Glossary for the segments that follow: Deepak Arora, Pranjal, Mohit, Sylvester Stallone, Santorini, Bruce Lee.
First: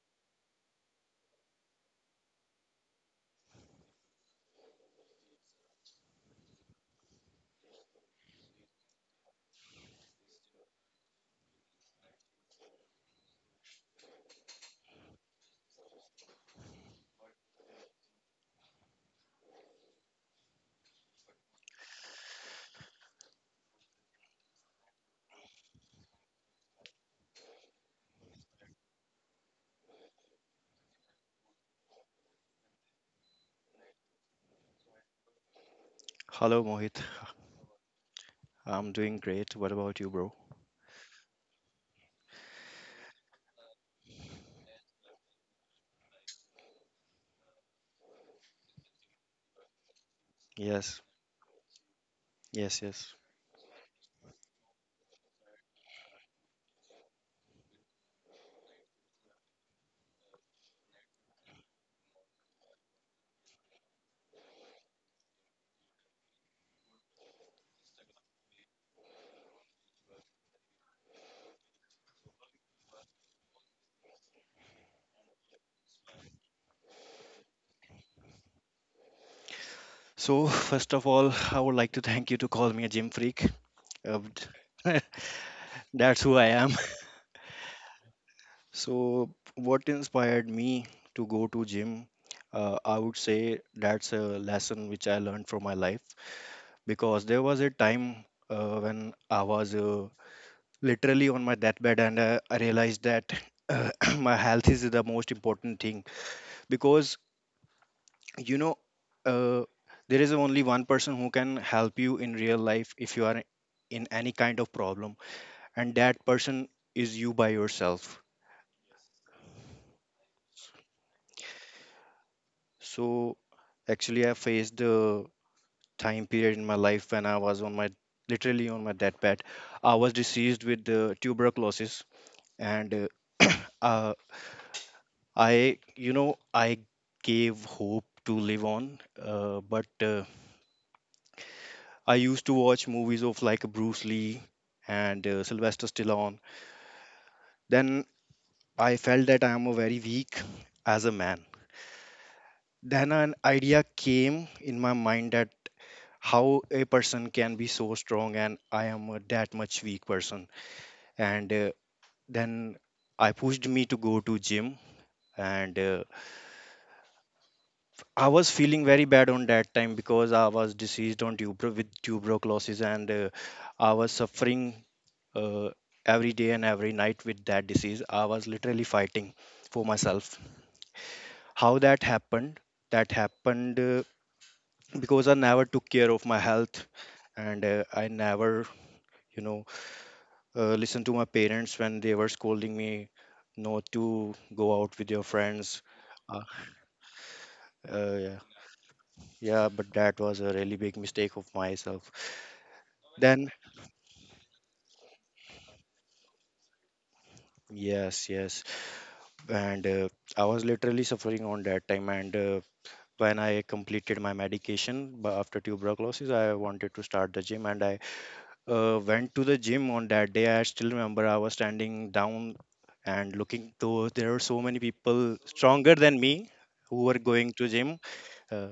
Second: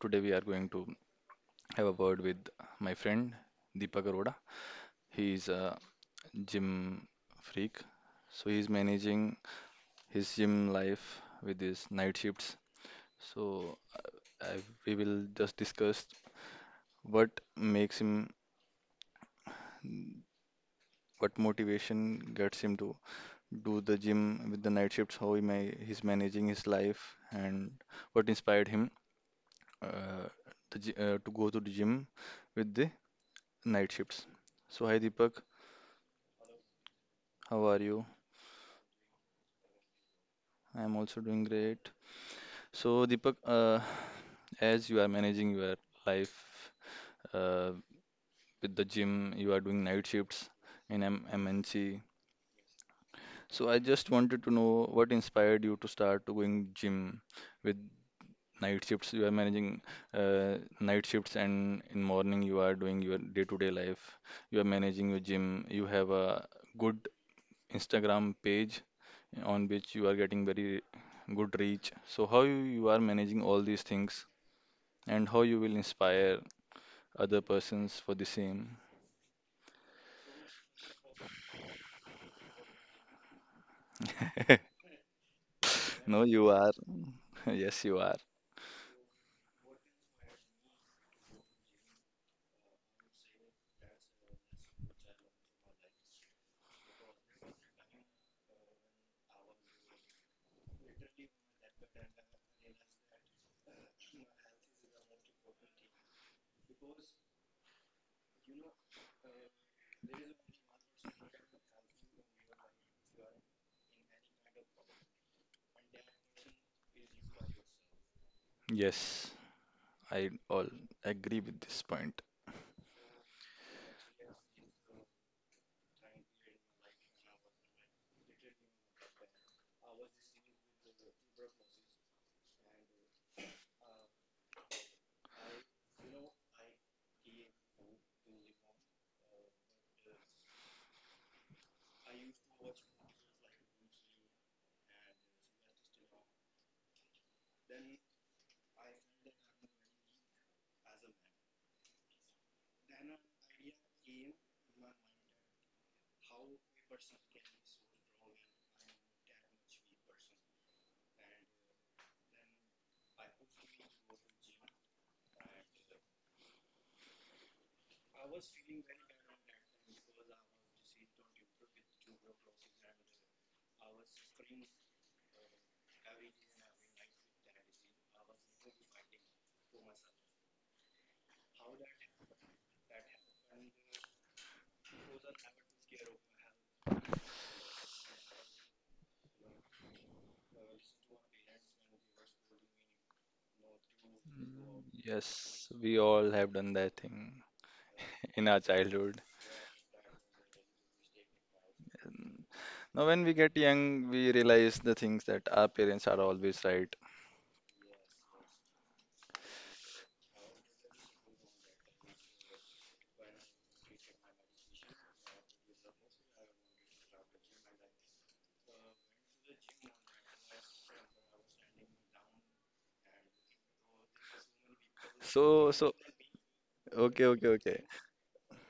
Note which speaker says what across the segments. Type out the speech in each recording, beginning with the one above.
Speaker 1: today we are going to have a word with my friend Deepak Arora. He is a gym freak. So he's managing his gym life with his night shifts. So I, we will just discuss what makes him, what motivation gets him to do the gym with the night shifts, how he he's managing his life, and what inspired him uh, to go to the gym with the night shifts. So, hi Deepak,
Speaker 2: Hello, Mohit.
Speaker 1: how are you?
Speaker 2: I'm doing great. What about you, bro?
Speaker 1: I am also doing great. So, Deepak, as you are managing your life uh, with the gym, you are doing night shifts
Speaker 2: Yes,
Speaker 1: in M MNC.
Speaker 2: yes.
Speaker 1: So, I just wanted to know what inspired you to start to going gym with night shifts. You are managing night shifts, and in morning you are doing your day-to-day life. You are managing your gym. You have a good Instagram page on which you are getting very good reach. So how you are managing all these things and how you will inspire other persons for the same.
Speaker 2: So, first of all, I would like to thank you to call me a gym freak. Uh, that's
Speaker 1: No,
Speaker 2: who I
Speaker 1: you are.
Speaker 2: am.
Speaker 1: Yes, you are.
Speaker 2: So, what inspired me to go to gym? I would say that's a lesson which I learned from my life because there was a time when I was literally on my deathbed, and I realized that my health is the most important thing because you know uh, there is only one person who can help you in real life if you are in any kind of problem, and that person is you by yourself.
Speaker 1: Yes, I all agree with this point.
Speaker 2: So actually, I faced the time period in my life when I was on my literally on my deathbed. I was diseased with the tuberculosis, and uh, I gave hope to live on, but I used to watch movies of like Bruce Lee and Sylvester Stallone. Then I felt that I am a very weak as a man. Then an idea came in my mind that how a person can be so strong and I am a that much weak person. And then I pushed me to go to gym, and I was feeling very bad on that time because I was diseased on tuberculosis and I was suffering uh, every day and every night with that disease. I was literally fighting for myself. How that happened? That happened because I never took care of my health, and I never, you know, listened to my parents when they were scolding me not to go out with your
Speaker 1: Yes,
Speaker 2: friends.
Speaker 1: we all
Speaker 2: Uh,
Speaker 1: have done that thing
Speaker 2: yeah,
Speaker 1: in our childhood.
Speaker 2: yeah, but that was a really big mistake of myself.
Speaker 1: Now, when we
Speaker 2: Then,
Speaker 1: get young, we realize the things that our parents are always right.
Speaker 2: yes, yes, and I was literally suffering on that time. And when I completed my medication after tuberculosis, I wanted to start the gym, and I went to the gym on that day. I still remember I was standing down and looking to there were so many people
Speaker 1: So,
Speaker 2: stronger
Speaker 1: so
Speaker 2: than me who were
Speaker 1: okay, okay,
Speaker 2: going to
Speaker 1: okay.
Speaker 2: gym. Uh,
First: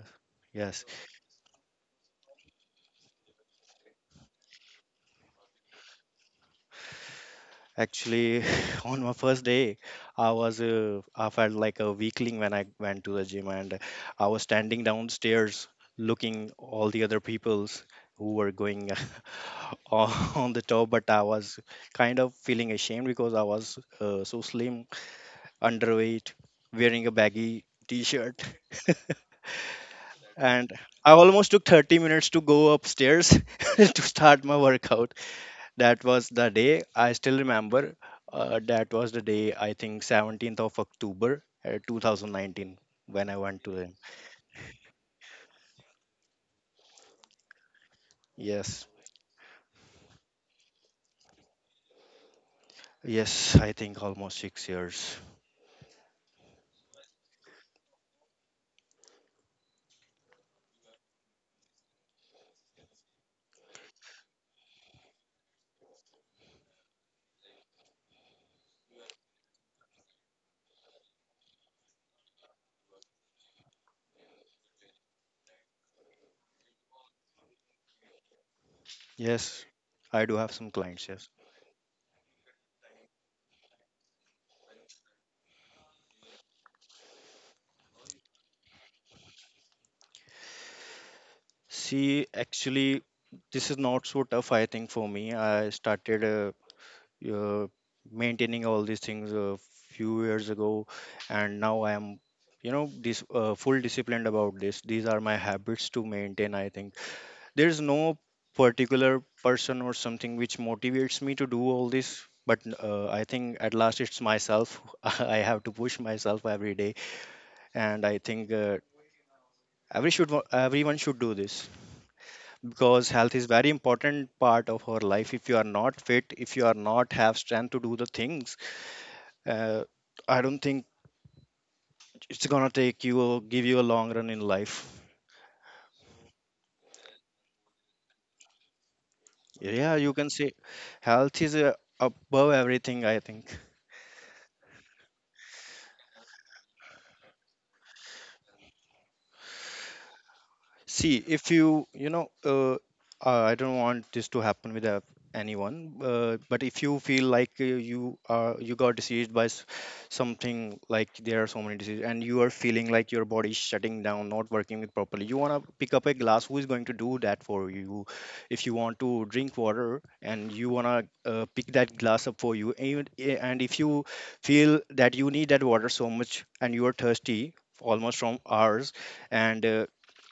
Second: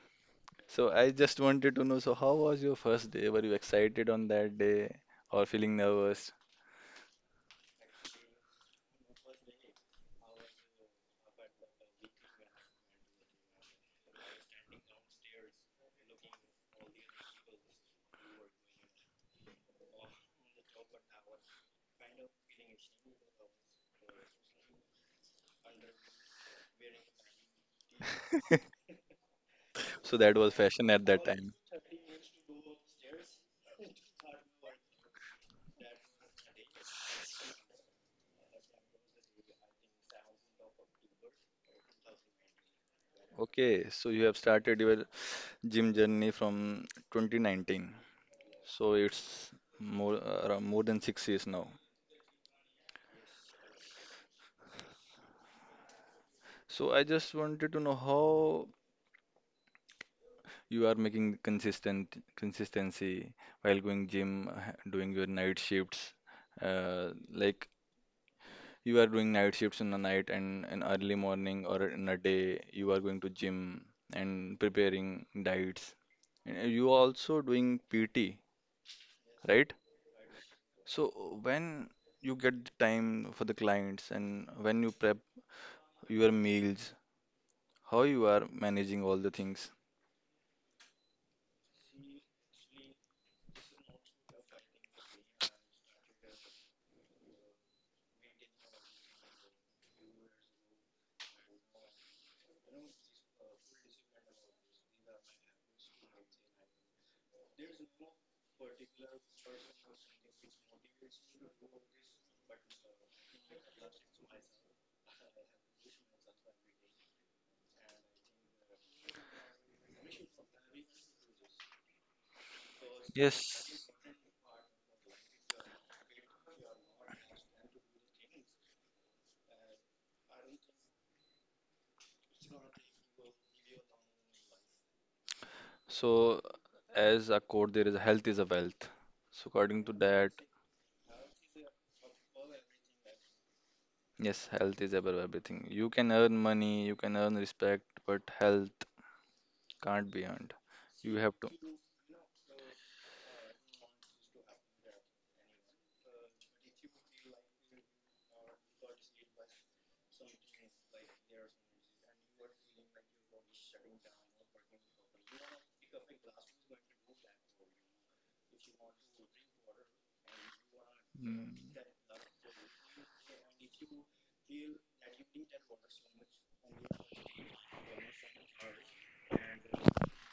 Speaker 2: yes,
Speaker 1: So I just wanted to know, so how was your first day? Were you excited on that day or feeling nervous?
Speaker 2: actually, on my first day, I was I felt like a weakling when I went to the gym, and I was standing downstairs looking all the other people's who were going on the top, but I was kind of feeling ashamed because I was so slim, underweight, wearing a baggy t shirt.
Speaker 1: So that was
Speaker 2: And
Speaker 1: fashion at
Speaker 2: I
Speaker 1: that
Speaker 2: almost
Speaker 1: time.
Speaker 2: took 30 minutes to go upstairs to start my workout. That was the day I still remember. That was the day, I think, 17th of October 2019 when I went to
Speaker 1: Okay,
Speaker 2: them.
Speaker 1: so you have started your gym journey from 2019.
Speaker 2: Yes,
Speaker 1: So it's more around more than 6 years now.
Speaker 2: yes, I think almost 6 years.
Speaker 1: So I just wanted to know how you are making consistent consistency while going gym, doing your night shifts. Like you are doing night shifts in the night and an early morning or in a day you are going to gym and preparing diets and you are also doing PT,
Speaker 2: Yes,
Speaker 1: right?
Speaker 2: I do have some
Speaker 1: So
Speaker 2: clients, yes.
Speaker 1: when you get the time for the clients and when you prep your meals, how you are managing all the things?
Speaker 2: See, actually, this is not so tough, I think, for me. I started uh, maintaining all these things a few years ago, and now I am, this full disciplined about this. These are my habits to maintain. I think there's no particular person or something which motivates me to do all this, but I think at last it's myself. I have to push myself every day, and I think every should everyone should do this because health is very
Speaker 1: Yes,
Speaker 2: important part of our life. If you are not fit, if you are not have strength to do the things, uh, I don't think it's gonna take you or give you a long run in life.
Speaker 1: so as a quote there is health is a wealth, so according to
Speaker 2: Yeah, you can
Speaker 1: that,
Speaker 2: say health is above everything, I think.
Speaker 1: yes, health is above everything. You can earn money, you can earn respect, but health can't be earned. You
Speaker 2: See,
Speaker 1: have to.
Speaker 2: if I don't want this to happen with anyone, but if you feel like you got diseased by something, like there are so many diseases, and you are feeling like your body is shutting down, not working it properly, you wanna pick up a glass. Who is going to do that for you? If you want to drink water and you wanna pick
Speaker 1: Mm.
Speaker 2: that glass up for you, and if you feel that you need that water so much and you are thirsty almost from hours, and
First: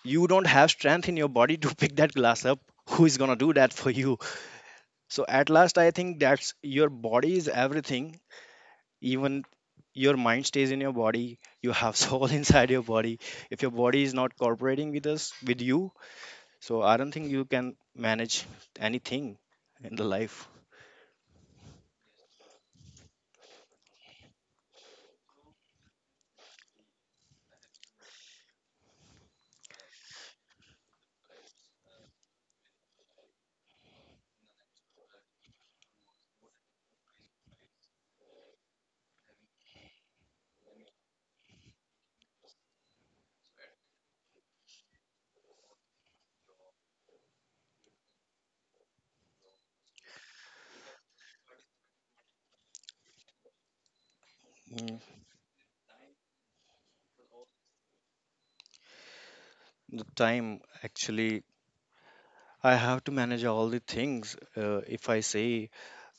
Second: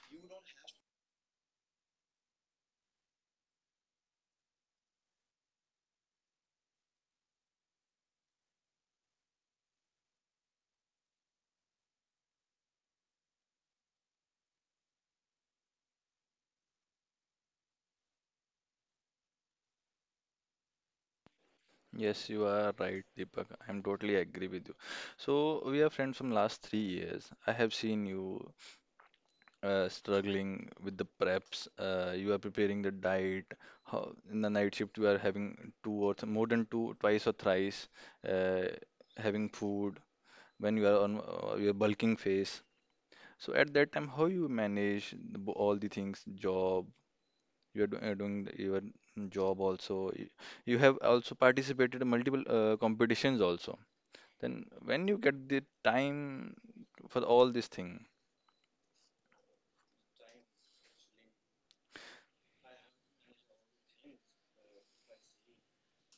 Speaker 2: you don't have strength in your body to pick that glass up, who is going to do that for you? So at last, I think that's your body is everything. Even your mind stays in your body. You have soul inside your body. If your body is not cooperating with you, so I don't think you can manage anything in the life.
Speaker 1: Yes, you are right, Deepak. I'm totally agree with you. So we are friends from last 3 years. I have seen you struggling with the preps. You are preparing the diet. How, in the night shift, you are having two or th more than two, twice or thrice, uh, having food when you are on your bulking phase. So at that time, how you manage the all the things, job, you are doing your job also. You have also participated in multiple competitions also. Then
Speaker 2: Mm,
Speaker 1: when you get the time for all this thing,
Speaker 2: the time actually I have to manage all the things. If I say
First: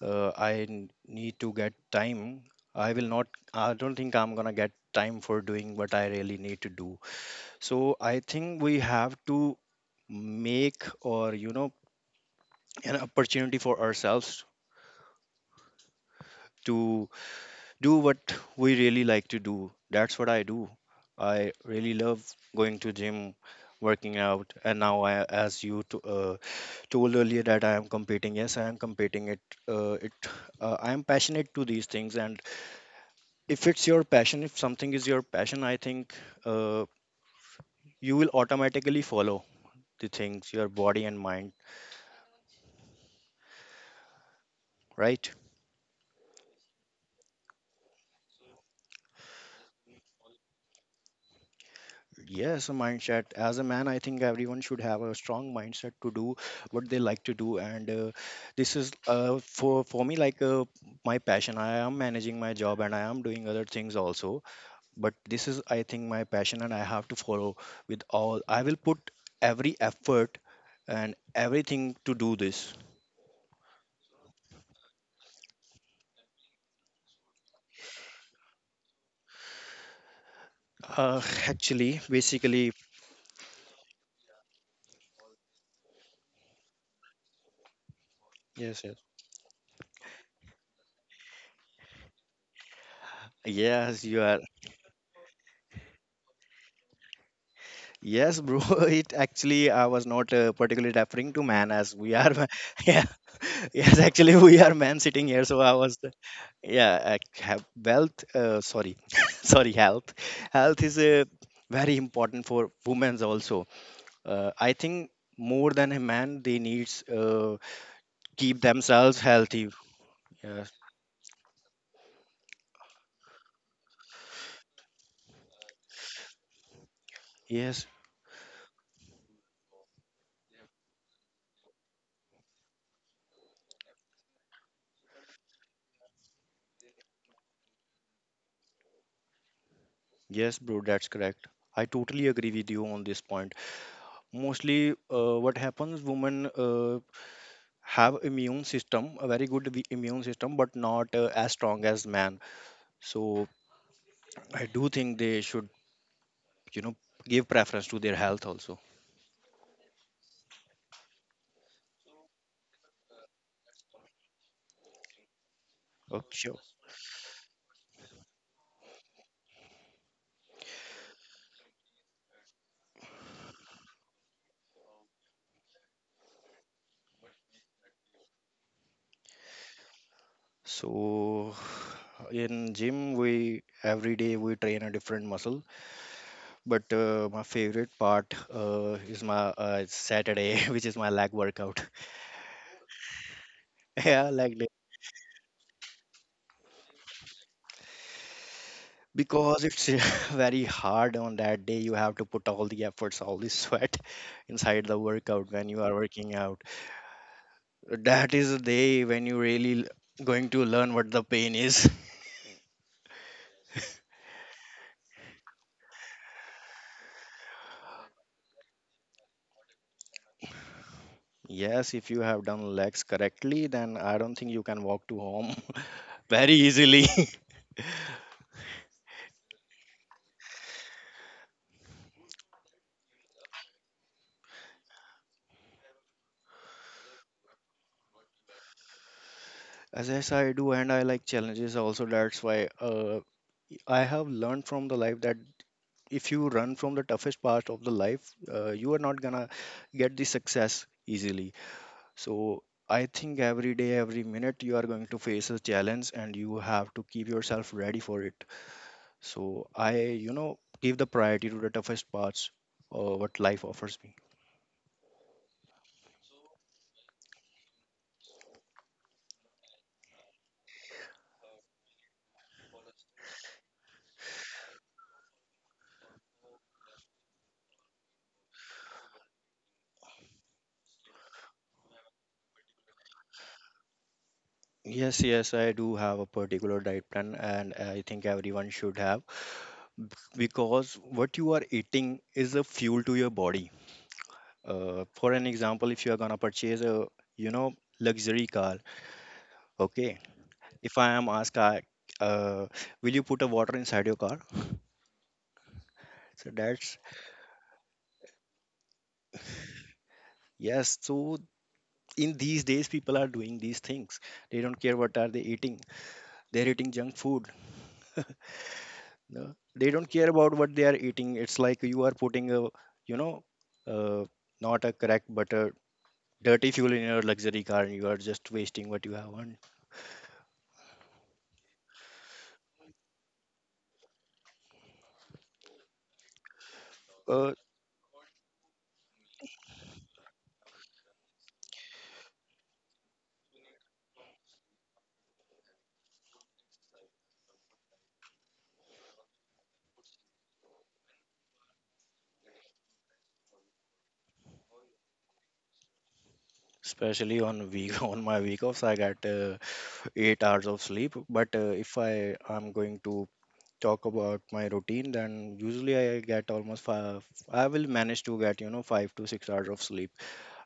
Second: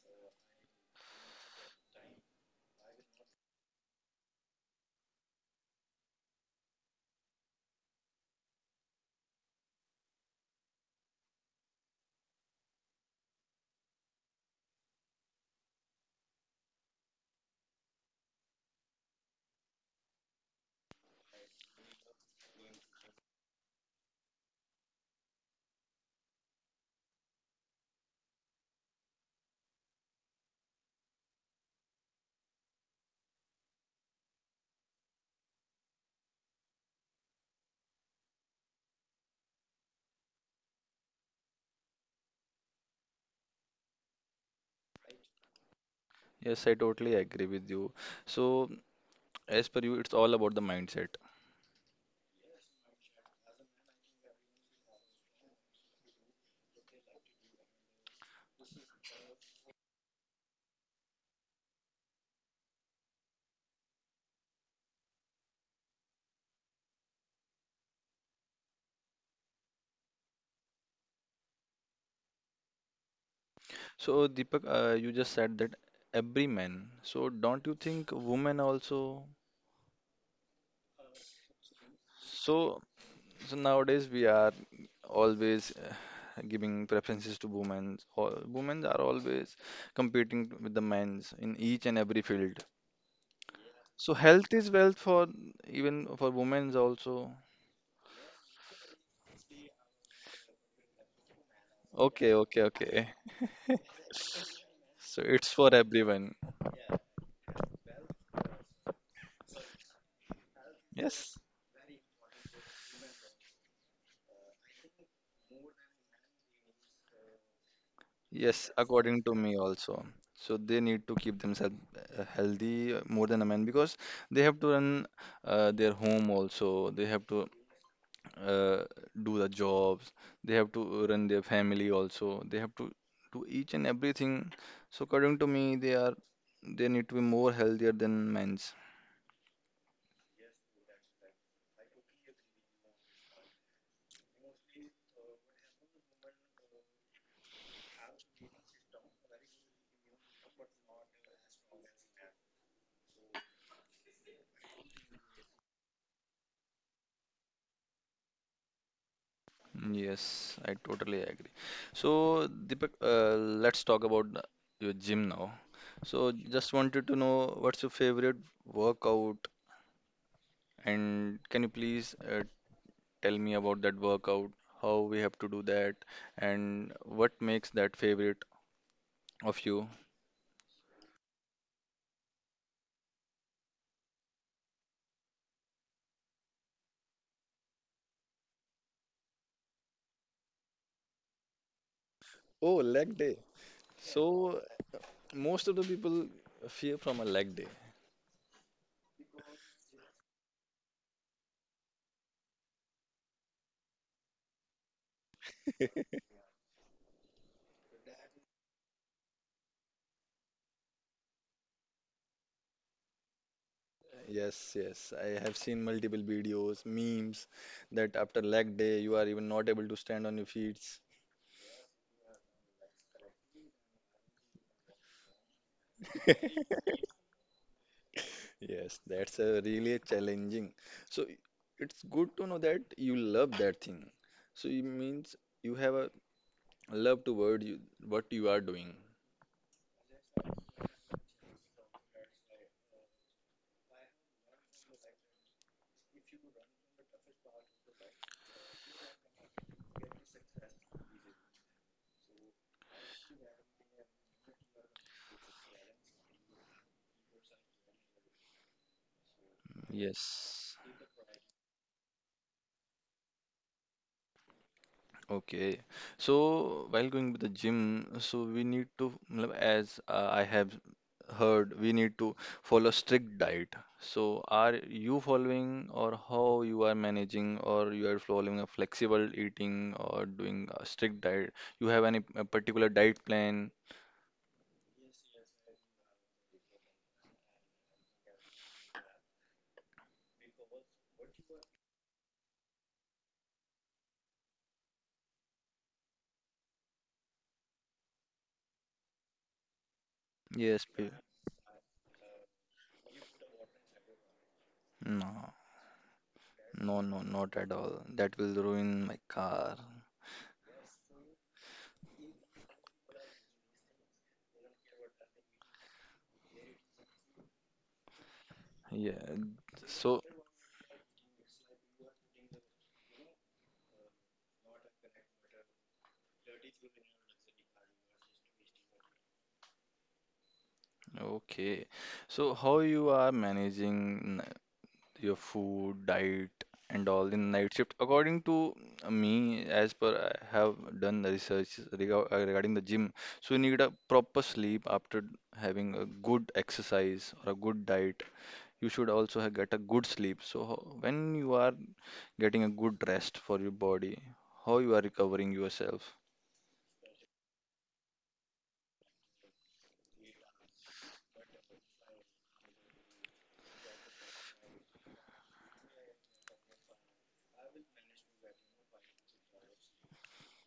Speaker 2: I need to get time, I will not, I don't think I'm gonna get time for doing what I really need to do. So I think we have to make or, you know, an opportunity for ourselves to do what we really like to do. That's what I do. I really love going to gym, working out, and now I, as you to, told earlier that I am competing. Yes, I am competing. Uh, it, I am passionate to these things, and if it's your passion if something is your passion, I think uh, you will automatically follow the things, your body and mind, right?
Speaker 1: yes, I totally agree with you. So as per you, it's all about the mindset.
Speaker 2: Yes, a mindset. As a man, I think everyone should have a strong mindset to do what they like to do, and this is for me like my passion. I am managing my job and I am doing other things also, but this is, I think, my passion, and I have to follow with all. I will put every effort and everything to do this.
Speaker 1: So Deepak, you just said that every man. So don't you think women also?
Speaker 2: Uh, actually, basically,
Speaker 1: So So nowadays we are always giving preferences to women. All
Speaker 2: yes,
Speaker 1: women
Speaker 2: yes.
Speaker 1: are always competing with the men's in each and every field.
Speaker 2: Yes,
Speaker 1: So
Speaker 2: you are.
Speaker 1: health is wealth for even for women's also.
Speaker 2: Yes, bro. It actually, I was not particularly referring to man as we are.
Speaker 1: Okay, okay,
Speaker 2: Yeah,
Speaker 1: okay.
Speaker 2: yes, actually, we are men
Speaker 1: So
Speaker 2: sitting here.
Speaker 1: it's
Speaker 2: So
Speaker 1: for
Speaker 2: I was,
Speaker 1: everyone.
Speaker 2: yeah, have wealth. Sorry, sorry, health. Health is
Speaker 1: Yes,
Speaker 2: very important for women's also. I think more than a man, they needs keep
Speaker 1: yes,
Speaker 2: themselves
Speaker 1: according to me
Speaker 2: healthy.
Speaker 1: also. So
Speaker 2: Yes.
Speaker 1: they need to keep themselves healthy more than a man because they have to run their home also. They have to
Speaker 2: Yes,
Speaker 1: uh, do the jobs, they have to run their family also, they have to do each and everything. So according to me, they need to be more healthier than men's.
Speaker 2: yes, bro. That's correct. I totally agree with you on this point. Mostly what happens, women have immune system, a very good immune system, but not as strong as man. So I do think they should, you know, give preference to their health also.
Speaker 1: Yes, I totally agree. So Deepak, let's talk about your gym now.
Speaker 2: Okay,
Speaker 1: So
Speaker 2: sure.
Speaker 1: just wanted to know what's your favorite workout, and can you please tell me about that workout, how we have to do that, and what makes that favorite of you?
Speaker 2: So in gym, we every day we train a different muscle, but my favorite part is my Saturday, which is my leg workout.
Speaker 1: Oh, leg day.
Speaker 2: Yeah, leg,
Speaker 1: So most of the people fear from a leg day.
Speaker 2: because it's very hard. On that day, you have to put all the efforts, all the sweat inside the workout when you are working out. That is the day when you really going to learn what the pain is.
Speaker 1: Yes, yes. I have seen multiple videos, memes that after leg day you are even not able to stand on your feet.
Speaker 2: Yes, if you have done legs correctly, then I don't think you can walk to home very easily.
Speaker 1: Yes, that's a really challenging. So it's good to know that you love that thing. So it means you have a love toward you what you are doing.
Speaker 2: As yes, I do, and I like challenges also. That's why uh, I have learned from the life that if you run from the toughest part of the life, you are not gonna get the success easily. So I think every day, every minute, you are going to face a challenge and you have to keep yourself ready for it. So I, you know,
Speaker 1: Yes.
Speaker 2: give the priority to the toughest parts what life offers me.
Speaker 1: Okay, so while going to the gym, so we need to, मतलब, as I have heard, we need to follow strict diet. So are you following or how you are managing or you are following a flexible eating or doing a strict diet? You have any particular diet plan?
Speaker 2: Yes, yes, I do have a particular diet plan, and I think everyone should have b- because what you are eating is a fuel to your body. For an example, if you are gonna purchase a, you know, luxury car, okay,
Speaker 1: Yes,
Speaker 2: if
Speaker 1: pe-
Speaker 2: I am asked, uh, will you put a water inside your car?
Speaker 1: no,
Speaker 2: So that's.
Speaker 1: no, no, not at all. That will ruin my car.
Speaker 2: Yes, so in these days, people are doing these things. They don't care what are they eating. They're eating junk food.
Speaker 1: Yeah,
Speaker 2: No? They don't
Speaker 1: so.
Speaker 2: care about what they are eating. It's like you are putting a, you know, uh, not a correct but a dirty fuel in your luxury car, and you are just wasting what you have earned.
Speaker 1: Okay, so how you are managing your food, diet, and all in
Speaker 2: Uh,
Speaker 1: night shift? According to me, as per I have done the research regarding the gym, so you need a proper sleep after having a good exercise or a good diet. You should also get a good sleep. So when you are getting a good rest for your body, how you are recovering yourself?
Speaker 2: especially on week on my week offs, I got 8 hours of sleep. But if I am going to talk about my routine, then usually I get almost five. I will manage to get 5 to 6 hours of sleep,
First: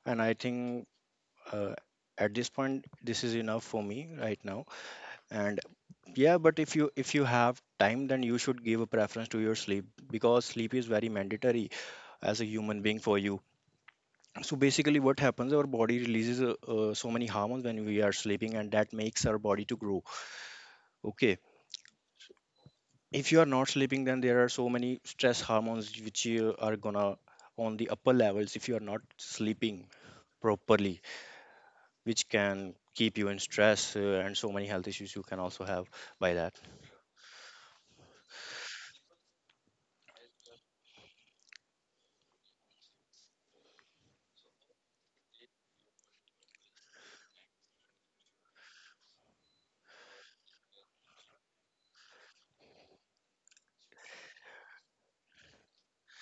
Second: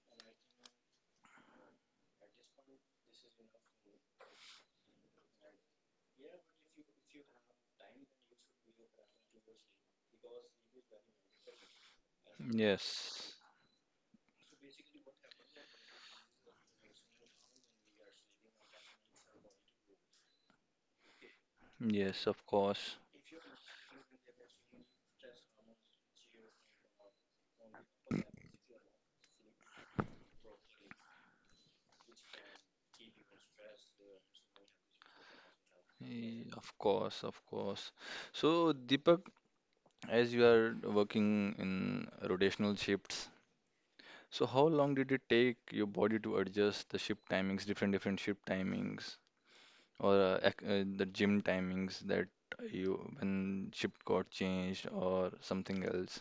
Speaker 2: and I think uh, at this point, this is enough for me right now. And yeah, but if you have time, then you should give a preference to your sleep because sleep is very mandatory as a human being for
Speaker 1: Yes,
Speaker 2: you. So basically what happens, our body releases so many hormones when we are sleeping, and that makes our body to grow. Okay.
Speaker 1: yes, of course.
Speaker 2: If you are not sleeping, then there are so many stress hormones which you are gonna on the upper levels if you are not sleeping properly, which can keep you in stress, and so many health issues you can also have by
Speaker 1: Eh,
Speaker 2: that.
Speaker 1: of course, of course. So, Deepak, as you are working in rotational shifts, so how long did it take your body to adjust the shift timings, different shift timings, or the gym timings, that you when shift got changed or something else?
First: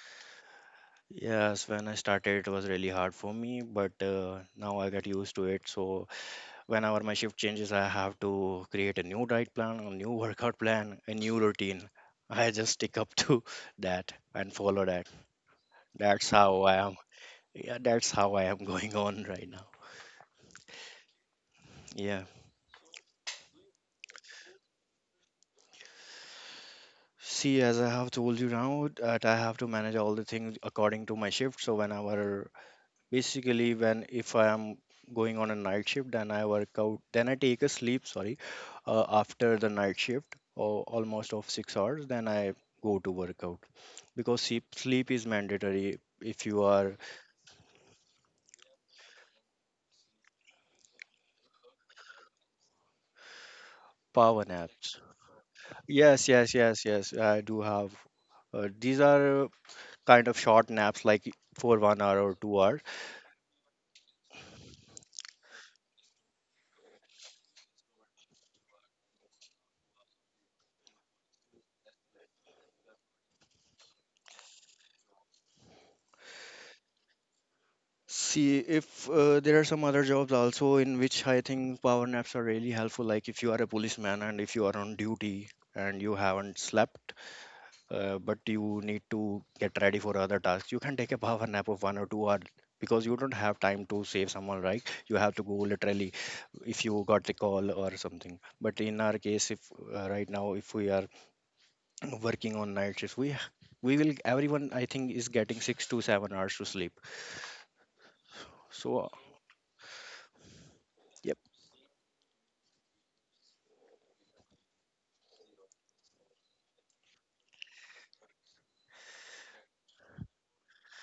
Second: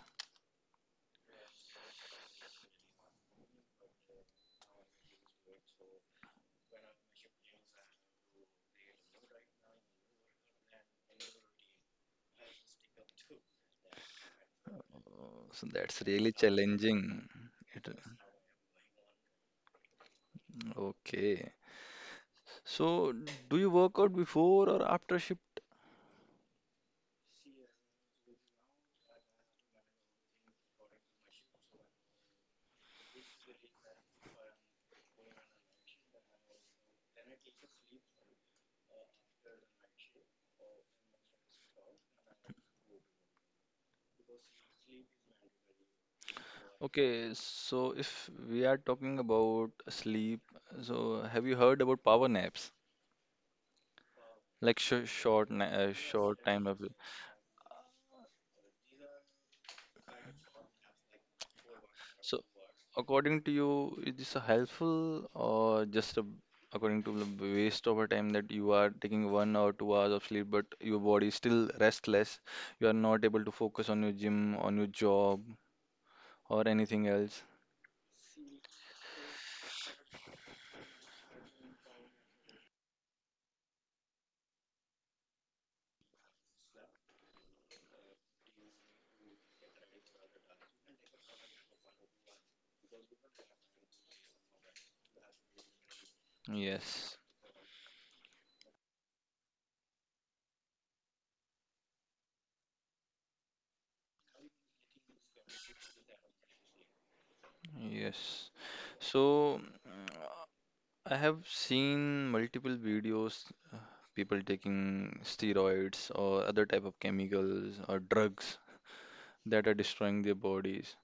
Speaker 2: Yes, when I started, it was really hard for me, but now I get used to it. So whenever my shift changes, I have to create a new diet plan, a new workout plan, a new routine. I just stick up to that and follow that.
Speaker 1: Oh, so that's
Speaker 2: That's
Speaker 1: really
Speaker 2: how I am.
Speaker 1: challenging.
Speaker 2: Yeah,
Speaker 1: It,
Speaker 2: that's how I am going on right now.
Speaker 1: okay.
Speaker 2: Yeah.
Speaker 1: So do you work out before or after shift?
Speaker 2: See, as I have told you now, that I have to manage all the things according to my shift. So whenever, basically, when if I am going on a night shift, then I work out, then I take a sleep. Sorry, after the night shift or almost of 6 hours, then I go to workout because sleep is mandatory if you are.
Speaker 1: Okay, so if we are talking about sleep, so have you heard about power naps?
Speaker 2: Power
Speaker 1: Like
Speaker 2: naps? yes
Speaker 1: short
Speaker 2: yes
Speaker 1: time of
Speaker 2: yes
Speaker 1: it.
Speaker 2: yes I do have these are, kind of short naps, like for 1 hour or
Speaker 1: So
Speaker 2: 2 hours.
Speaker 1: according to you, is this a helpful or just a, according to the waste of a time that you are taking 1 or 2 hours of sleep, but your body is still restless. You are not able to focus on your gym, on your job, or anything else.
Speaker 2: See, if there are some other jobs also in which I think power naps are really helpful. Like if you are a policeman and if you are on duty and you haven't slept, but you need to get ready for other tasks, you can take a power nap of 1 or 2 hours because you don't have time to save someone, right? You have to go literally if you
Speaker 1: Yes,
Speaker 2: got a call or something. But in our case, if right now, if we are working on night shifts, we will, everyone I think is getting 6 to 7 hours to sleep.
Speaker 1: yes.
Speaker 2: So
Speaker 1: So I
Speaker 2: yep.
Speaker 1: have seen multiple videos, uh, people taking steroids or other type of chemicals or drugs that are destroying their bodies.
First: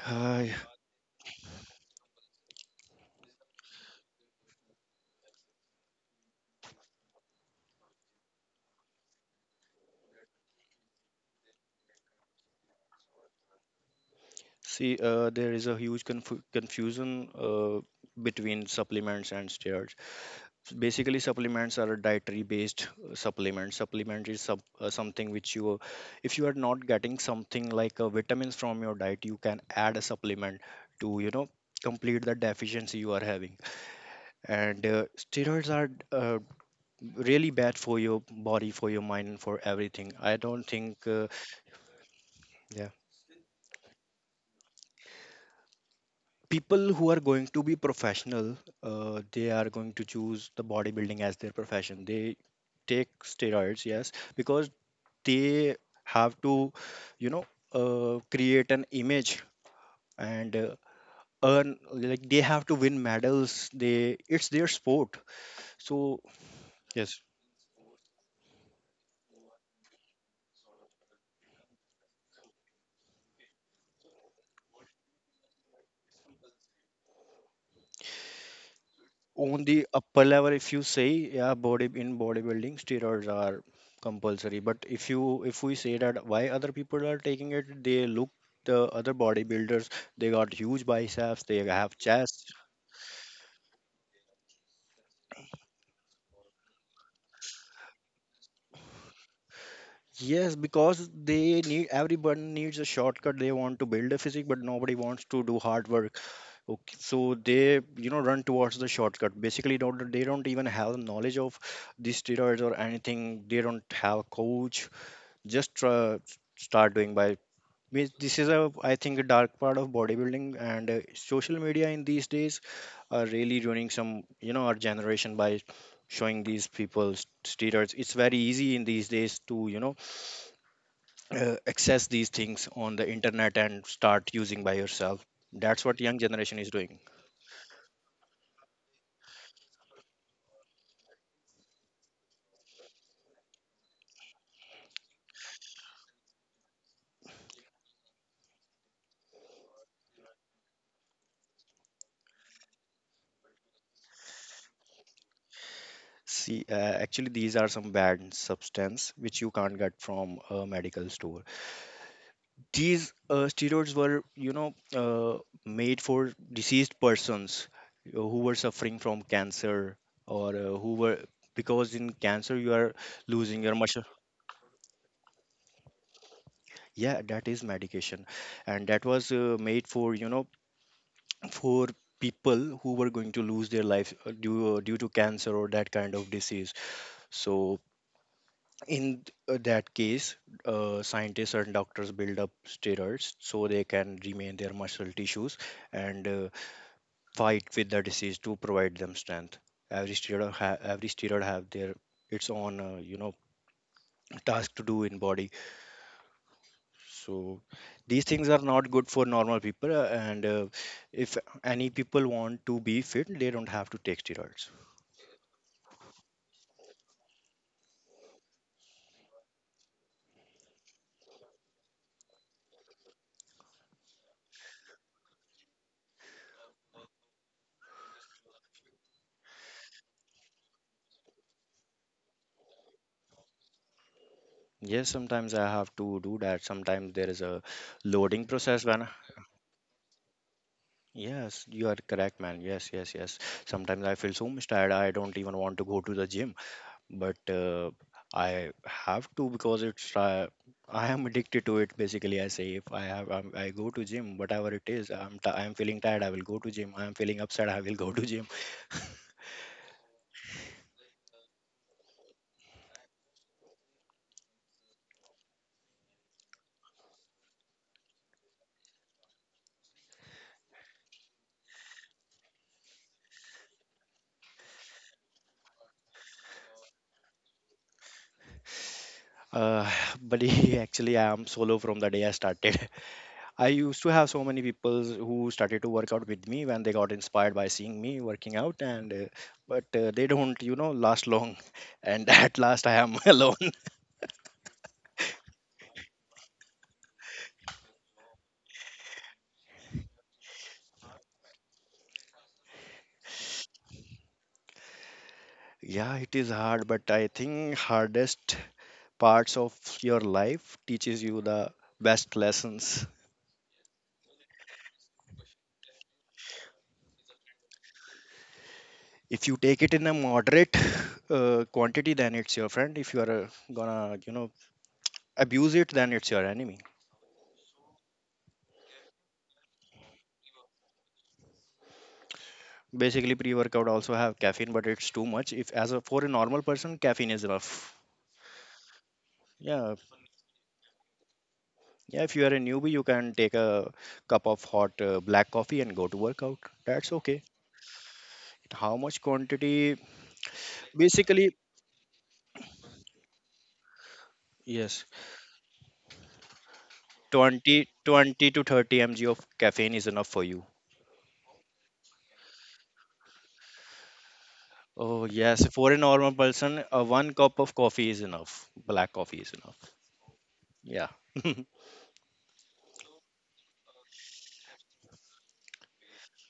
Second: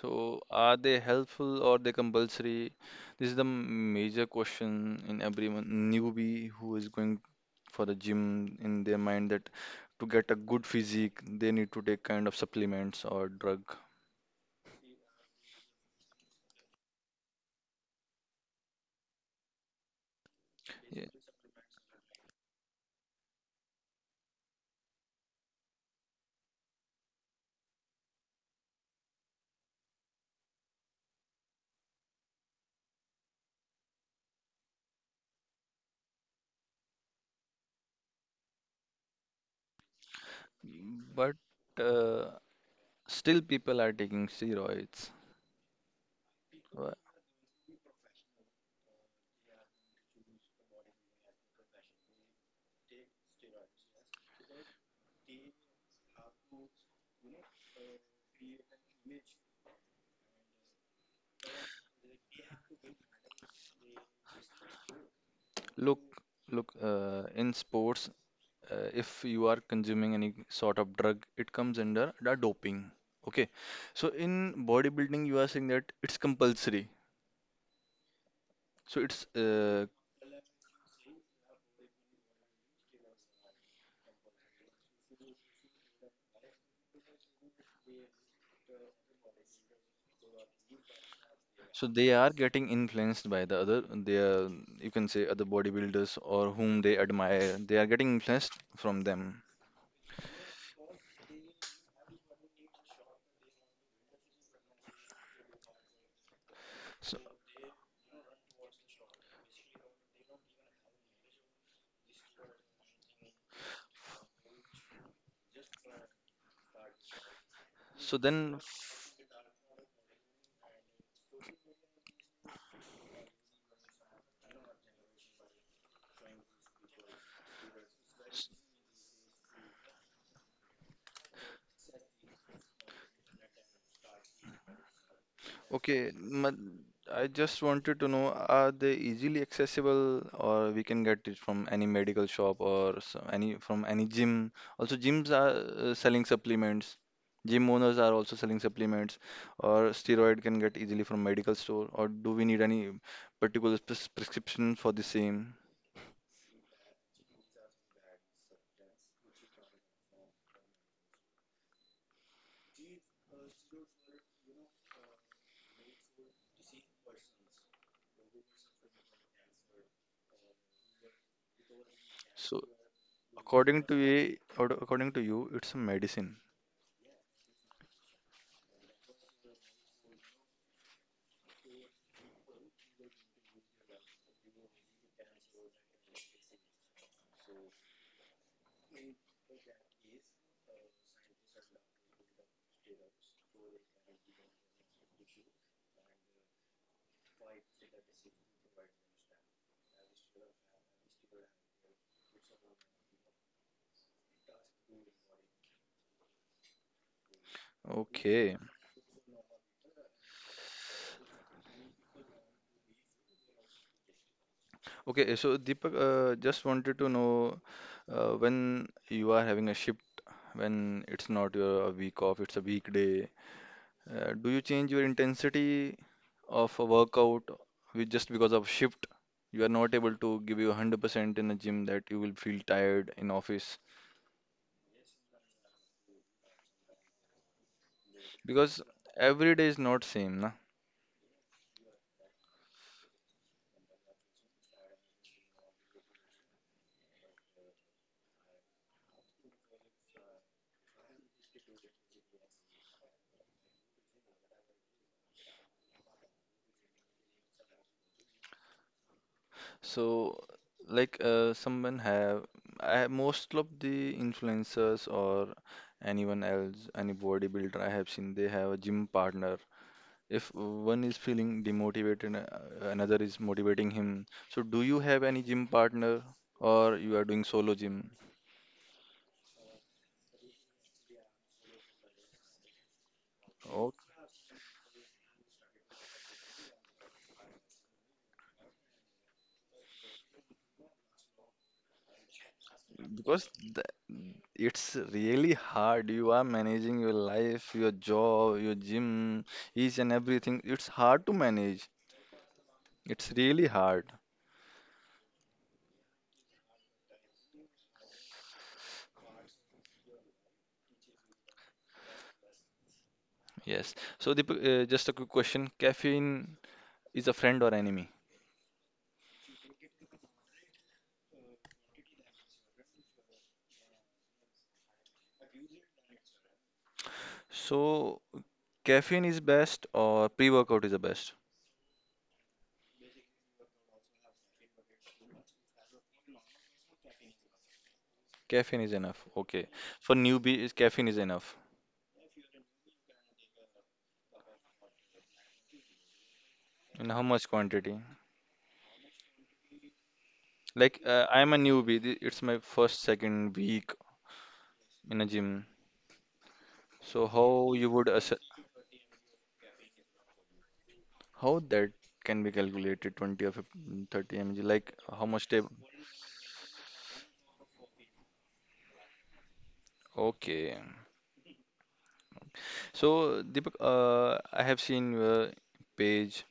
Speaker 1: So,
Speaker 2: Uh,
Speaker 1: are they helpful or they compulsory? This is the major question in everyone newbie who is going for the gym in their mind that to get a good physique, they need to take kind of supplements or drug.
Speaker 2: see, there is a huge confusion between supplements and steroids. So
Speaker 1: Yeah,
Speaker 2: basically, supplements are a dietary-based supplement. Supplement is something which you, if you are not getting something like vitamins from your diet, you can add a supplement to, you know, complete the deficiency you are having. And steroids are uh, really bad for your body, for your mind, and for everything. I don't think,
Speaker 1: but uh,
Speaker 2: yeah.
Speaker 1: still people are taking steroids. Wha-
Speaker 2: People who are going to be professional, they are going to choose the bodybuilding as their profession. They take steroids, yes, because they have to, you know, create an image and earn. Like, they have to win medals. They, it's their sport.
Speaker 1: Look,
Speaker 2: So
Speaker 1: look,
Speaker 2: yes,
Speaker 1: in sports, if you are consuming any sort of drug, it comes under the doping. Okay, so in bodybuilding, you are saying that it's compulsory. So it's
Speaker 2: on the upper level, if you say, yeah, bodybuilding, steroids are compulsory. But if you, if we say that why other people are taking it, they look the other bodybuilders, they got huge biceps, they
Speaker 1: so
Speaker 2: have
Speaker 1: they are
Speaker 2: chest.
Speaker 1: getting influenced by the other, they are, you can say other bodybuilders or whom they admire. They are getting influenced from them.
Speaker 2: Yes, because they need, everyone needs a shortcut. They want to build a physique, but nobody wants to do hard work. Okay,
Speaker 1: So,
Speaker 2: so they, you know, run towards the shortcut, basically. Don't they don't even have knowledge of the steroids or anything. They don't have a coach, just start doing by means.
Speaker 1: so
Speaker 2: This is
Speaker 1: then
Speaker 2: a, I think, a dark part of bodybuilding, and social media in these days are really ruining some, you know, our generation by showing these people steroids. It's very easy in these days to, you know, access these things on the internet and start using by yourself. That's what
Speaker 1: Okay,
Speaker 2: young
Speaker 1: ma-
Speaker 2: generation is doing.
Speaker 1: I just wanted to know, are they easily accessible or we can get it from any medical shop or any from any gym? Also, gyms are selling supplements. Gym owners are also selling supplements, or steroid can get easily from medical store, or do we need any particular prescription for the same?
Speaker 2: See, actually, these are some bad substance which you can't get from a medical store. These steroids were, you know, made for deceased persons, who were suffering from cancer, or who were, because in cancer,
Speaker 1: So
Speaker 2: you are losing your
Speaker 1: according to
Speaker 2: muscle.
Speaker 1: ye, or according to you, it's a medicine.
Speaker 2: Yeah, that is medication. And that was made for, you know, for people who were going to lose their life due to cancer or that kind of disease. So in that case, scientists and doctors build up steroids so they can remain their muscle tissues and fight with the disease to provide them strength. Every steroid have their, its own, you know, task to do in body. So these things
Speaker 1: Okay.
Speaker 2: are not good for normal people. And If any people want to be fit, they don't have to take steroids.
Speaker 1: Okay, so Deepak, just wanted to know when you are having a shift, when it's not your week off, it's a weekday, do you change your intensity of a workout with just because of shift? You are not able to give you 100% in the gym that you will feel tired in office
Speaker 2: Yes, sometimes I have to do that. Sometimes there is a loading
Speaker 1: because
Speaker 2: process when,
Speaker 1: every day is not same, na?
Speaker 2: yes, you are correct, man. Yes, yes, yes. Sometimes I feel so much tired. I don't even want to go to the gym, but I have to because it's, I am addicted to it. Basically, I say if I have I go to gym, whatever it is, I'm feeling tired, I will go to gym. I'm feeling upset, I will go to gym.
Speaker 1: So, like someone have most of the influencers or anyone else, any bodybuilder I have seen, they have a gym partner. If one is feeling demotivated, another is motivating him. So, do you have any gym partner or you are doing solo gym?
Speaker 2: Uh, but he, actually, I am solo from the day I started. I
Speaker 1: Oh,
Speaker 2: used to have so many people who started to work out with me when they got inspired by seeing me working out, and but they don't, you know, last long. And at last, I am
Speaker 1: because
Speaker 2: alone.
Speaker 1: th it's really hard. You are managing your life, your job, your gym, each and everything. It's hard to manage. It's really hard.
Speaker 2: Yeah, it is hard, but I think hardest parts of your life teaches you the best lessons.
Speaker 1: Yes. So the just a quick question. Caffeine is a friend or enemy?
Speaker 2: If you take it in a moderate quantity, then it's your friend. If you are gonna, you know, abuse it, then it's your enemy.
Speaker 1: So caffeine is best or pre-workout is the best?
Speaker 2: Basically, pre-workout also have caffeine, but it's too much. If, as a, for a normal person, caffeine is enough.
Speaker 1: Caffeine is enough. Okay.
Speaker 2: Yeah.
Speaker 1: For newbie, is caffeine is enough.
Speaker 2: Yeah, if you are a newbie, you can take a cup of hot black coffee and go to workout.
Speaker 1: In
Speaker 2: That's
Speaker 1: how
Speaker 2: okay.
Speaker 1: much quantity?
Speaker 2: How much quantity?
Speaker 1: Like I'm
Speaker 2: Basically,
Speaker 1: a newbie. It's my first second week
Speaker 2: yes,
Speaker 1: in a gym. So how
Speaker 2: 20,
Speaker 1: you would ass
Speaker 2: 20 to 30 mg of caffeine is enough for you.
Speaker 1: how that can be calculated 20 or 15, 30 mg? Like
Speaker 2: Oh
Speaker 1: how much
Speaker 2: yes,
Speaker 1: table?
Speaker 2: for a normal person, one cup of coffee is enough. Black coffee is enough.
Speaker 1: Okay.
Speaker 2: Yeah.
Speaker 1: So Deepak, I have seen your page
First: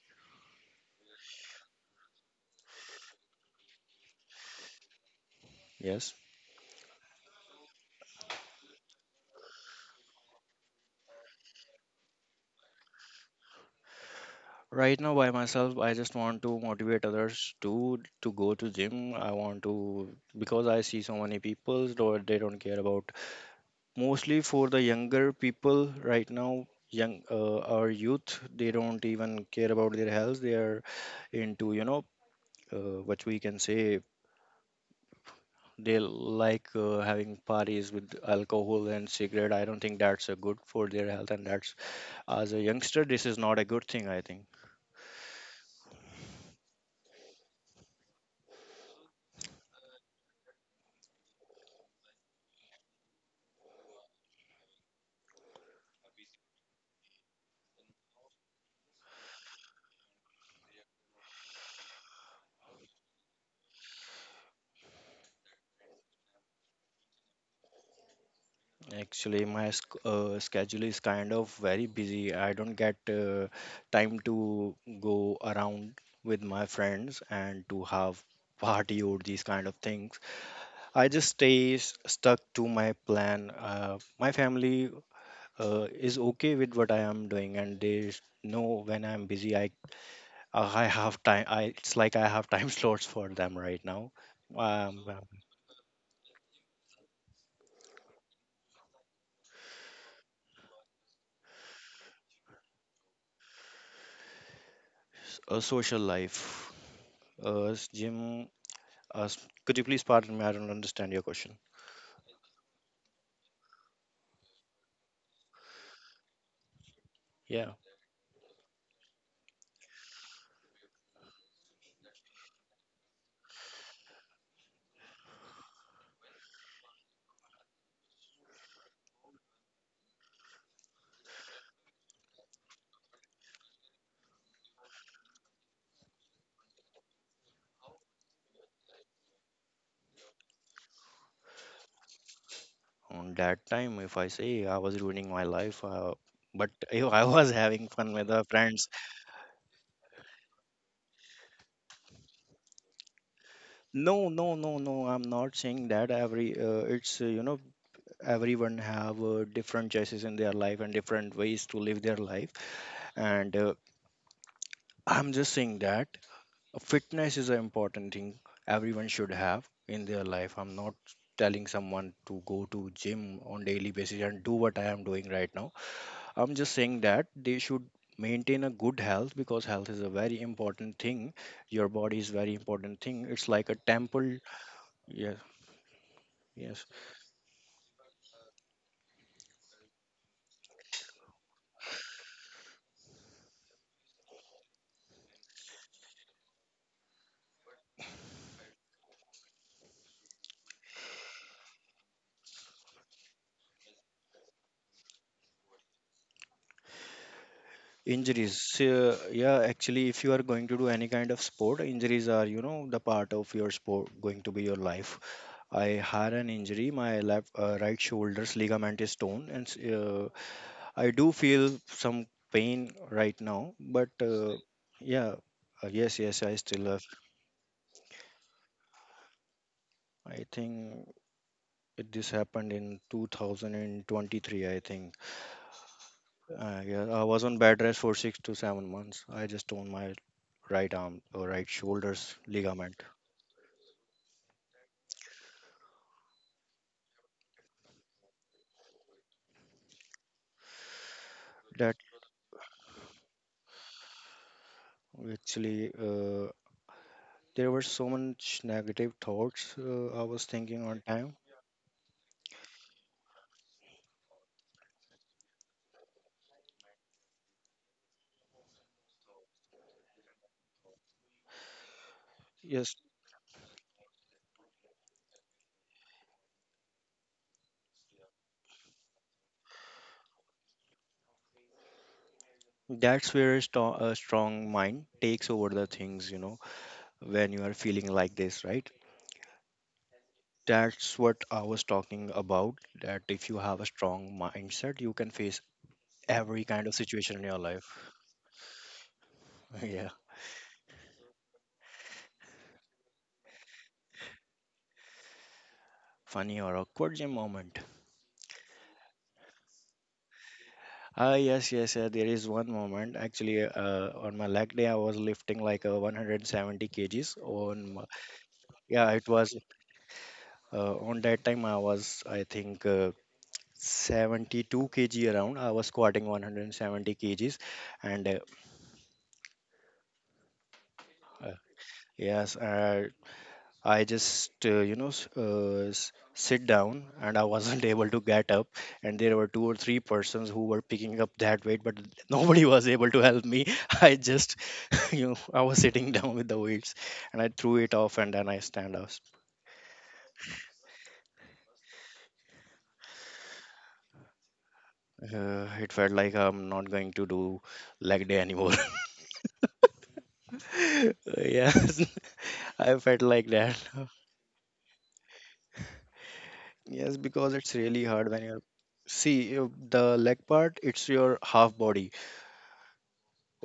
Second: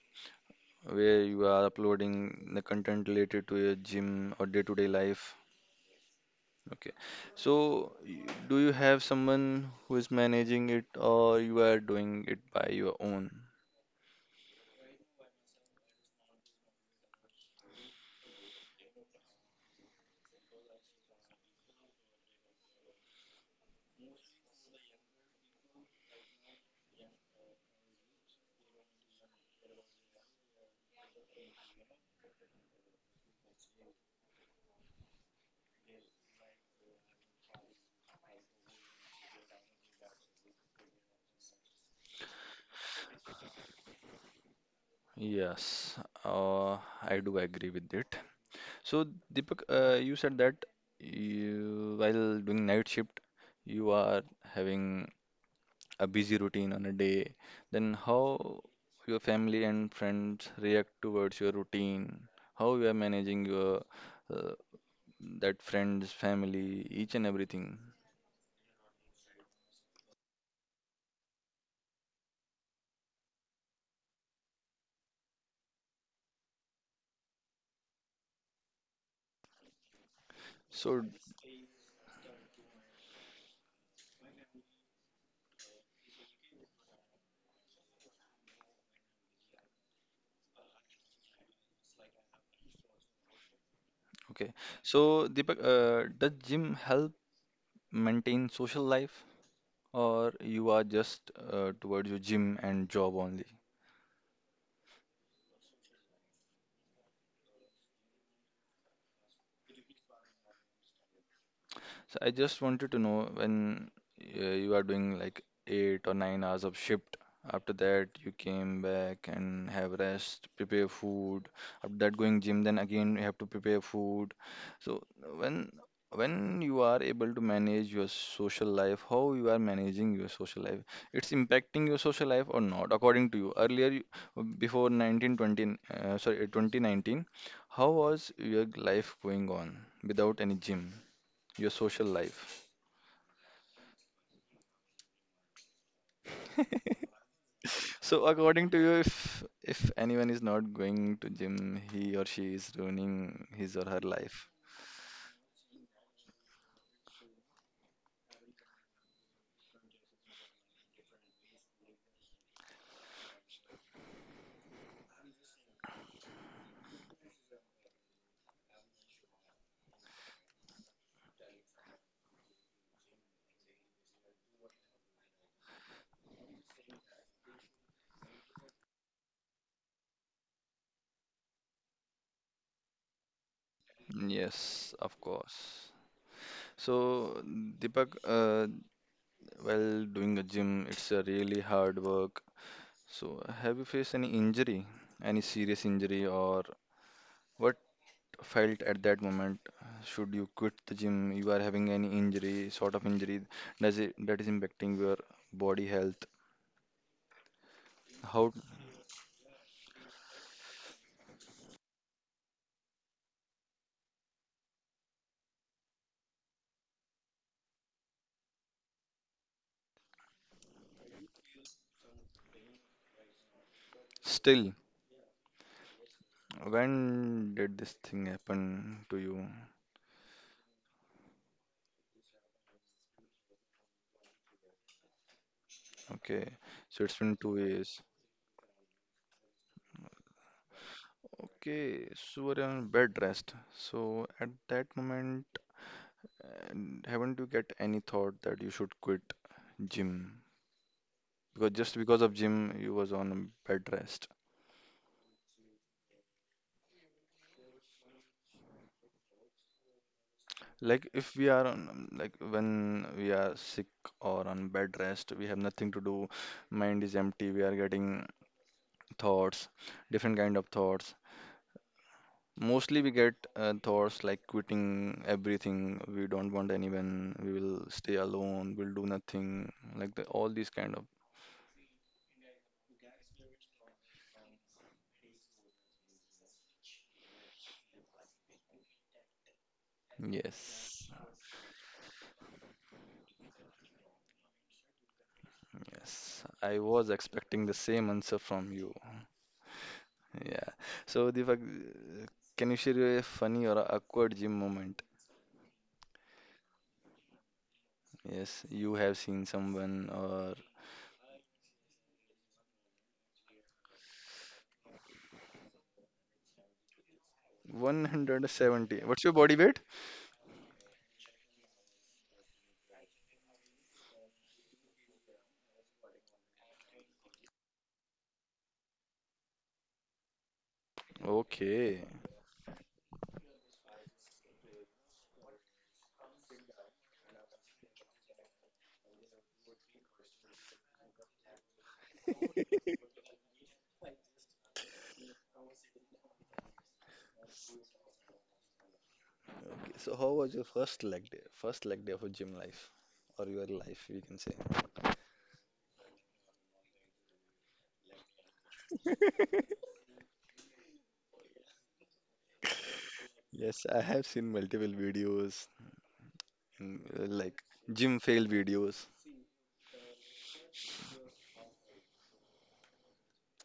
Speaker 1: where you are uploading the content related to your gym or day-to-day life.
Speaker 2: Yes.
Speaker 1: Okay. So, do you have someone who is managing it or you are doing it by your own?
Speaker 2: Right now, by myself. I just want to motivate others to go to gym. I want to, because I see so many people or they don't care about. Mostly for the younger people right now, young, our youth, they don't even care about their health. They are into, you know, what we can say, they like having parties with alcohol and cigarette. I don't think that's a good for their health, and that's, as a youngster, this is not a good thing. I think
Speaker 1: Yes, I do agree with it. So, Deepak, you said that you, while doing night shift, you are having a busy routine on a day, then how your family and friends react towards your routine, how you are managing your uh, that friends, family, each and everything.
Speaker 2: actually my schedule is kind of very busy. I don't get time to go around with my friends and to have party or these kind of things. I
Speaker 1: So,
Speaker 2: just stay stuck to my plan. My family is okay with what I am doing, and they know when I'm busy. I, uh, I have time. I, it's like I have time slots for them right now.
Speaker 1: okay.
Speaker 2: Um,
Speaker 1: So, Deepak, does gym help maintain social life, or you are just towards your gym and job only?
Speaker 2: a social life. Jim, uh, s- could you please pardon me? I don't understand your question.
Speaker 1: So I just wanted to know when you are doing like 8 or 9 hours of shift. After
Speaker 2: Yeah,
Speaker 1: that, you came back and have rest, prepare food. After that, going gym, then again you have to prepare food. So when when you are able to manage your social life, how you are managing your social life, it's impacting your social life or not, according to you. Earlier, you, before 1920, sorry, 2019, how was your life going on without any gym? Your social life.
Speaker 2: on that time, if I say I was ruining my life, but if I was having fun
Speaker 1: So
Speaker 2: with the
Speaker 1: according to
Speaker 2: friends.
Speaker 1: you, if anyone is not going to gym, he or she is ruining his or her
Speaker 2: No,
Speaker 1: life.
Speaker 2: no, no, no, I'm not saying that. Every, it's, you know, everyone have different choices in their life and different ways to live their life, and I'm just saying that fitness is an important thing everyone should have in their life. I'm not telling someone to go to gym on daily basis and do what I am doing right now. I'm just saying that they should maintain a good health because health is a very important thing. Your body is very important thing. It's like a temple.
Speaker 1: Yes, of
Speaker 2: Yes.
Speaker 1: course.
Speaker 2: Yes.
Speaker 1: So Deepak, while doing a gym, it's a really hard work. So have you faced any injury, any serious injury, or what felt at that moment? Should you quit the gym? You are having any injury, sort of injury, does it that is impacting your body health? How
Speaker 2: Injuries, yeah, actually, if you are going to do any kind of sport, injuries are, you know, the part of your sport, going to be your life. I had an injury. My left right shoulder's ligament is torn, and I do feel some pain right now. But
Speaker 1: still?
Speaker 2: yeah, yes, yes, I still have.
Speaker 1: When did this thing happen to you?
Speaker 2: I think this happened in 2023, I think.
Speaker 1: Okay,
Speaker 2: Yeah,
Speaker 1: so it's
Speaker 2: I
Speaker 1: been
Speaker 2: was on
Speaker 1: two
Speaker 2: bed rest
Speaker 1: years.
Speaker 2: for 6 to 7 months. I just torn my right arm or right
Speaker 1: Okay,
Speaker 2: shoulder's
Speaker 1: so we're on
Speaker 2: ligament.
Speaker 1: bed rest. So at that moment, and haven't you get any thought that you should quit gym? Because just
Speaker 2: That,
Speaker 1: because of gym, you was on bed rest.
Speaker 2: actually, there were so much negative thoughts I was thinking on
Speaker 1: Like if
Speaker 2: time.
Speaker 1: we are on, like when we are sick or on bed rest, we have nothing to do. Mind is empty. We are getting thoughts, different kind of thoughts.
Speaker 2: Yes.
Speaker 1: Mostly we get thoughts like quitting everything. We don't want anyone. We will stay alone. We'll do nothing. Like the, all these kind of.
Speaker 2: That's where a, a strong mind takes over the things, you know, when you are feeling like this, right?
Speaker 1: Yes.
Speaker 2: That's what I was talking about, that if you have a strong mindset, you can face
Speaker 1: Yes.
Speaker 2: every
Speaker 1: I
Speaker 2: kind of
Speaker 1: was
Speaker 2: situation in your
Speaker 1: expecting the same
Speaker 2: life.
Speaker 1: answer from you.
Speaker 2: Yeah.
Speaker 1: Yeah. So, Deepak, can you share a funny or a awkward gym moment?
Speaker 2: Funny or awkward gym moment.
Speaker 1: Yes, you have seen someone or
Speaker 2: Ah, yes, yes, yeah, there is one moment. Actually, on my leg day, I was lifting like 170 kgs. On my,
Speaker 1: 170.
Speaker 2: yeah,
Speaker 1: What's
Speaker 2: it
Speaker 1: your
Speaker 2: was
Speaker 1: body weight?
Speaker 2: on that time I was, I think. 72 kg around. I was squatting 170 kgs, and uh,
Speaker 1: Okay.
Speaker 2: yes, I just sit down, and I wasn't able to get up. And there were two or three persons who were picking up that weight, but nobody was able to help me. I just you know, I was sitting down with the weights, and I threw it off, and then I stand up.
Speaker 1: Okay. So, how was your first leg day? First leg day of a gym life or your life, we can say.
Speaker 2: It felt like I'm not going to do leg day anymore. Yes, I felt like that.
Speaker 1: Yes, I have seen multiple videos,
Speaker 2: Yes, because
Speaker 1: like
Speaker 2: it's really
Speaker 1: gym
Speaker 2: hard when
Speaker 1: fail
Speaker 2: you're,
Speaker 1: videos.
Speaker 2: see, the leg part, it's your half body.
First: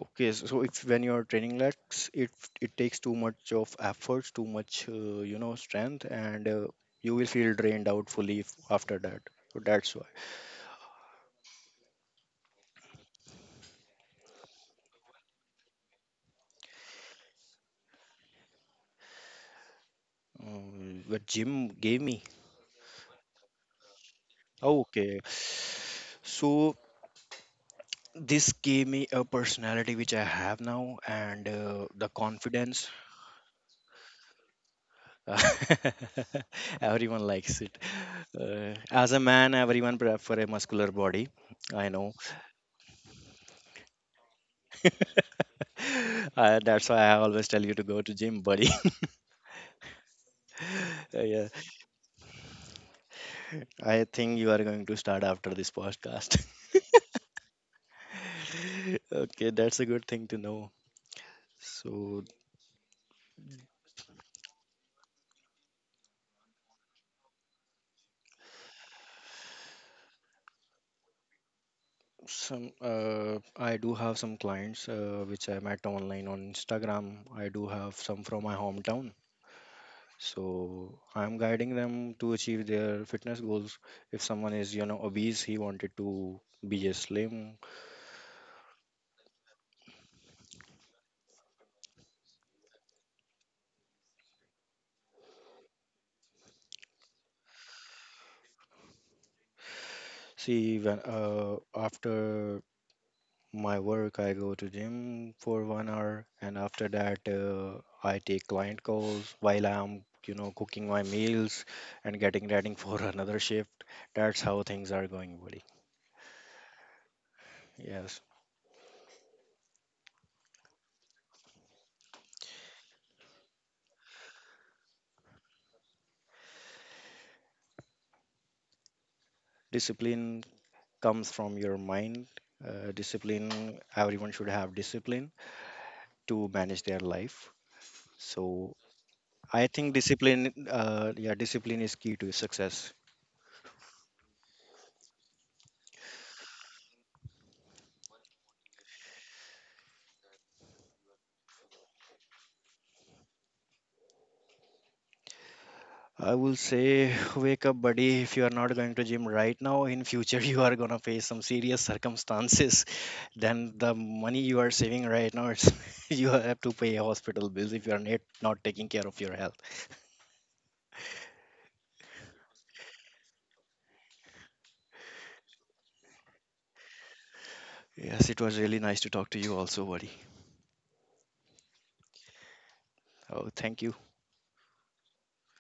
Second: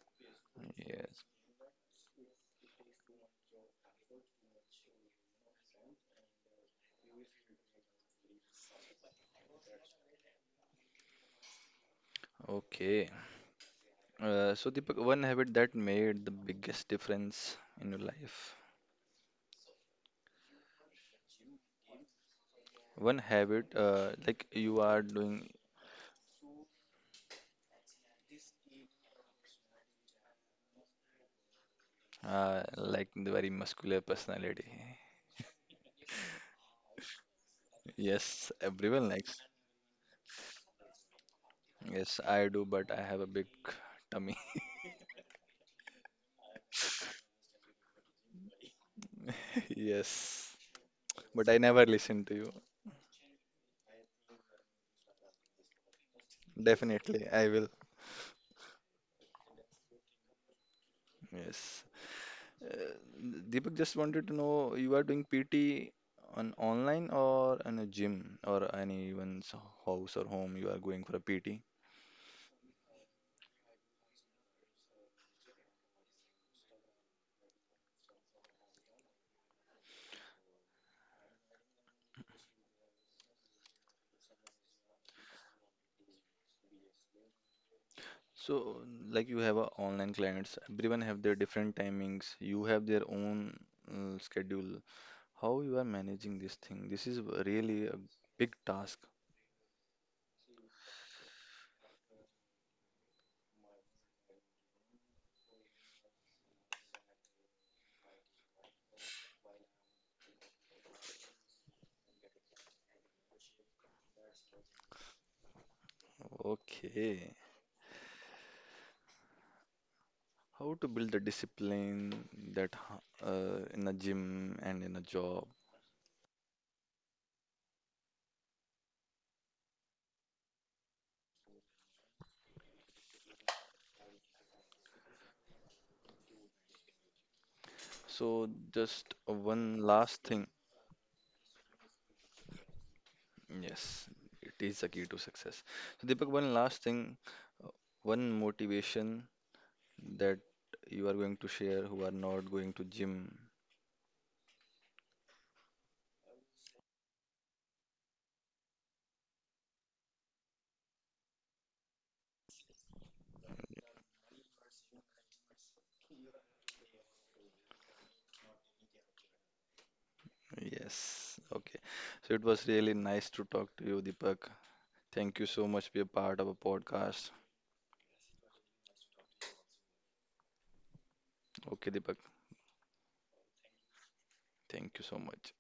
Speaker 2: Okay, so if when you're
Speaker 1: Yes.
Speaker 2: training legs, it takes too much of efforts, too much you know, strength, and you will feel drained out fully after that. So that's why.
Speaker 1: Okay. So Deepak, one habit that made the biggest difference in your life.
Speaker 2: But gym gave me.
Speaker 1: One habit, like you are
Speaker 2: Okay,
Speaker 1: doing,
Speaker 2: so this gave me a personality which I have now, and the confidence.
Speaker 1: like the very muscular personality.
Speaker 2: Uh, everyone likes it.
Speaker 1: Yes, everyone
Speaker 2: As a
Speaker 1: likes.
Speaker 2: man, everyone prefer for a muscular body. I know.
Speaker 1: Yes, I do, but I have a big tummy.
Speaker 2: That's why I always tell you to go to gym, buddy.
Speaker 1: Yes,
Speaker 2: Yeah,
Speaker 1: but I never listen to you.
Speaker 2: I think you are going to start after this podcast.
Speaker 1: Definitely, I will.
Speaker 2: Okay, that's a good thing to know.
Speaker 1: Yes.
Speaker 2: So
Speaker 1: Uh, Deepak just wanted to know you are doing PT on online or in a gym or anyone's house or home you are going for a PT.
Speaker 2: some, I do have some clients which I met online on Instagram. I do have some from my hometown. So I'm guiding them to achieve their fitness goals. If someone is, you know, obese, he wanted to be a slim.
Speaker 1: So like you have a online clients, everyone have their different timings, you have their own schedule. How you are managing this thing? This is really a big task.
Speaker 2: See, when after my work, I go to gym for 1 hour, and after that, I take client calls while I'm, you know, cooking my meals and getting ready for another shift. That's how things are going, buddy.
Speaker 1: Okay.
Speaker 2: Yes,
Speaker 1: How to build the discipline that in a gym and in a job.
Speaker 2: discipline comes from your mind. Discipline, everyone should have discipline to manage their life.
Speaker 1: So
Speaker 2: So
Speaker 1: just
Speaker 2: I
Speaker 1: one
Speaker 2: think
Speaker 1: last thing.
Speaker 2: discipline, yeah, discipline is key to success.
Speaker 1: Yes, it is the key to success. So, Deepak, one last thing, uh, one motivation that you are going to share who are not going to gym.
Speaker 2: I will say, wake up, buddy. If you are not going to gym right now, in future you are gonna face some serious circumstances. Then the money you are saving right now, it's, you have to pay hospital bills if you are not taking care of your health.
Speaker 1: Yes, okay. So it was really nice to talk to you, Deepak. Thank you so much for being a part of a podcast.
Speaker 2: Yes, it was really nice to talk to you also, buddy.
Speaker 1: Okay, Deepak,
Speaker 2: Oh, thank you.
Speaker 1: thank you so much.